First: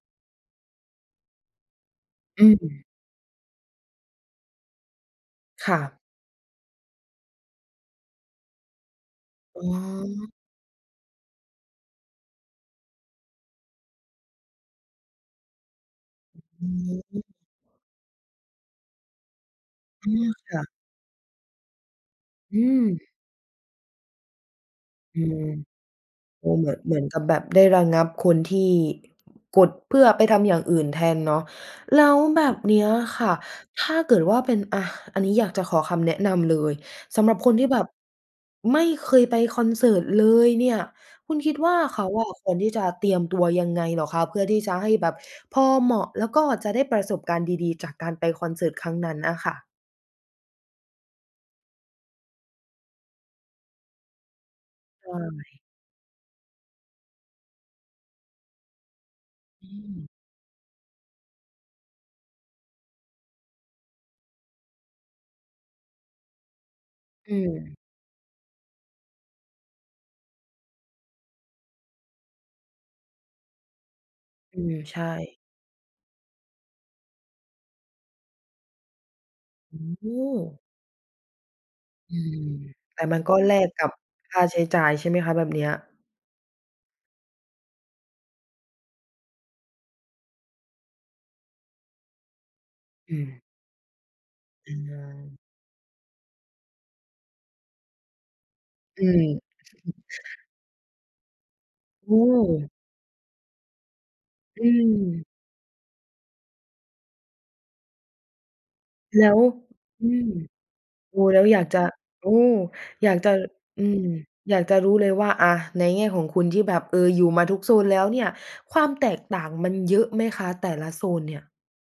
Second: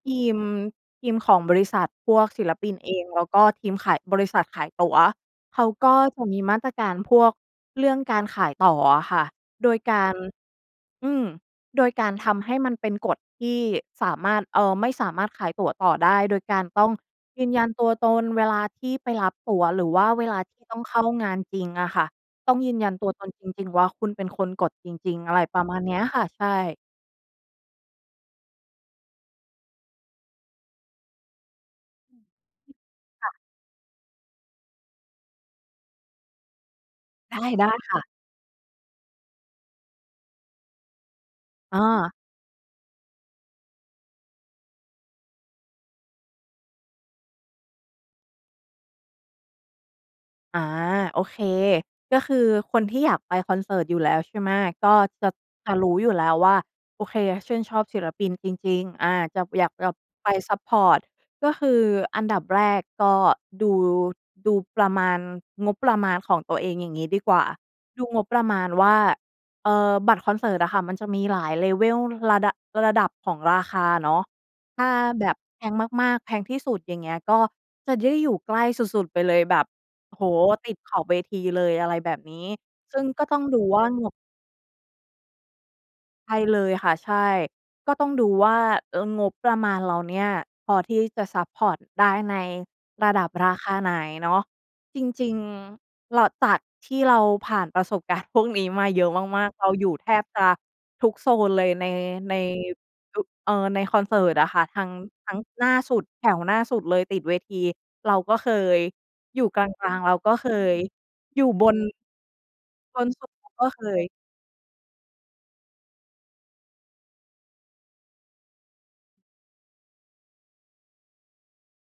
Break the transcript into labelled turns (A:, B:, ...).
A: ทีม ทีมของบริษัท พวก
B: อ
A: ศิ
B: ื
A: ลปิน
B: ม
A: เอง แล้วก็ทีมขายบริษัทขายตั๋ว เขา
B: ค่
A: ก
B: ะ
A: ็จะมีมาตรการพวกเรื่องการขายต่ออะค่ะ
B: อื
A: โดยการ
B: ม
A: อืม โดยการทำให้มันเป็นกฎที่สามารถ เอ่อ ไม่สามารถขายตั๋วต่อได้ โดยกา
B: อ
A: ร
B: ื
A: ต้อง
B: ม
A: ยืนยันตัวตนเวลาที่ไปรับตั๋วหรือว่
B: อ
A: า
B: ื
A: เว
B: ม
A: ลา
B: ค
A: ท
B: ่
A: ี
B: ะ
A: ่ต้องเข้างานจริงอะค่ะ ต้
B: อ
A: อง
B: ื
A: ยืนยัน
B: ม
A: ตัวตนจริง ๆ ว่าคุณเป็นคนกดจริ
B: อ
A: ง
B: ื
A: ๆ อะ
B: ม
A: ไรประมาณเนี้ยอะค่ะ ใ
B: โ
A: ช
B: อ้ เหมื
A: ่
B: อน เหมือนกับแบบได้ระงับคนที่ กดเพื่อไปทำอย่างอื่นแทนเนาะ แล้วแบบเนี้ยค
A: ค
B: ่
A: ่
B: ะ
A: ะ
B: ถ้าเกิดว่าเป็น อา อันนี้อยากจะขอคำแนะนำเลย สำหรั
A: ได
B: บ
A: ้
B: คนท
A: ไ
B: ี
A: ด
B: ่
A: ้
B: แบบ
A: ค่ะ
B: ไม่เคยไปคอนเสิร์ตเลยเนี่ย คุณคิดว่า
A: อ้
B: เขา
A: อ
B: อะควรที่จะเตรียมตัวยังไงเหรอคะ? เพื่อที่จะให้แบบพอเหมาะ แล้วก็จะได้ประสบการณ์ดี ๆ จากการไปคอนเสิร์ตครั้งนั้นน่ะค่ะ?
A: อา โอเค ก็คือคนที่อยากไปคอนเสิร์ตอยู่แล้ว ใช่ไหม ก็
B: ใ
A: จะ
B: ช่
A: จะรู้อยู่แล้วว่า โอเค ชื่นชอบศิลปินจริง ๆ อา จะ อย
B: อ
A: าก
B: ื
A: จะ
B: ม
A: ไปซัพพอร์ต ก็คืออันดับแรกก็ดู ดูประมาณ งบประมาณของตัวเอง อย่างงี้ดีก
B: อ
A: ว่า
B: ืม
A: ดูงบประมาณว่า เอ่อ บัตรคอนเสิร์ตอะค่ะมันจะมีหลาย Level ระ ระดับ ระดับของราคาเนาะ
B: อืม
A: ถ้า
B: ใช
A: แบ
B: ่
A: บแพงมาก ๆ แพงที่สุด อย่างเงี้ย ก็จะได้อยู่ใกล้สุด ๆ ไปเลยแบบ
B: อืม โอ
A: โอ้โฮ!
B: ้
A: ติดขอบเวทีเลย อะไรแบ
B: อื
A: บน
B: ม
A: ี้ ซ
B: แต
A: ึ่
B: ่
A: ง
B: มั
A: ก
B: น
A: ็
B: ก็
A: ต้อง
B: แล
A: ดู
B: ก
A: ว
B: ก
A: ่า
B: ับ
A: งบ
B: ค่าใช้จ่ายใช่ไหมคะ แบบเนี้ย?
A: ใช่เลยค่ะ ใช่ ก็ต้องดูว่า เออ งบประมาณเราเนี่ย พอที่จะซัพพอร์ตได้ในระ
B: อื
A: ดับ
B: ม
A: ราคาไหนเนาะ
B: อื
A: จริง
B: ม
A: ๆ เรา จากที่เราผ่านประสบการณ์พวกนี้มาเ
B: อ
A: ย
B: ื
A: อะ
B: ม
A: มาก ๆ เราอยู่แทบจะทุกโซนเลยใน
B: โอ
A: ใน
B: ้
A: อ เอ่อ ในคอนเสิร์ตอะค
B: อ
A: ่ะ ทั้ง
B: ืม
A: ทั้งหน้าสุด แถวหน้าสุดเลยติดเวที เราก็เคย
B: แล้ว
A: อยู่กลาง
B: อื
A: ๆ เรา
B: ม
A: ก็เคย
B: โอ้ แล
A: อย
B: ้
A: ู
B: ว
A: ่
B: อยา
A: บ
B: กจ
A: น
B: ะ โอ้
A: บ
B: อ
A: น
B: ยาก
A: สุ
B: จ
A: ด
B: ะ
A: เราก็เค
B: อืม
A: ย
B: อยากจะรู้เลยว่า อา ในแง่ของคุณที่แบบ เออ อยู่มาทุกโซนแล้วเนี่ย ความแตกต่างมันเยอะไหมคะ แต่ละโซนเนี่ย?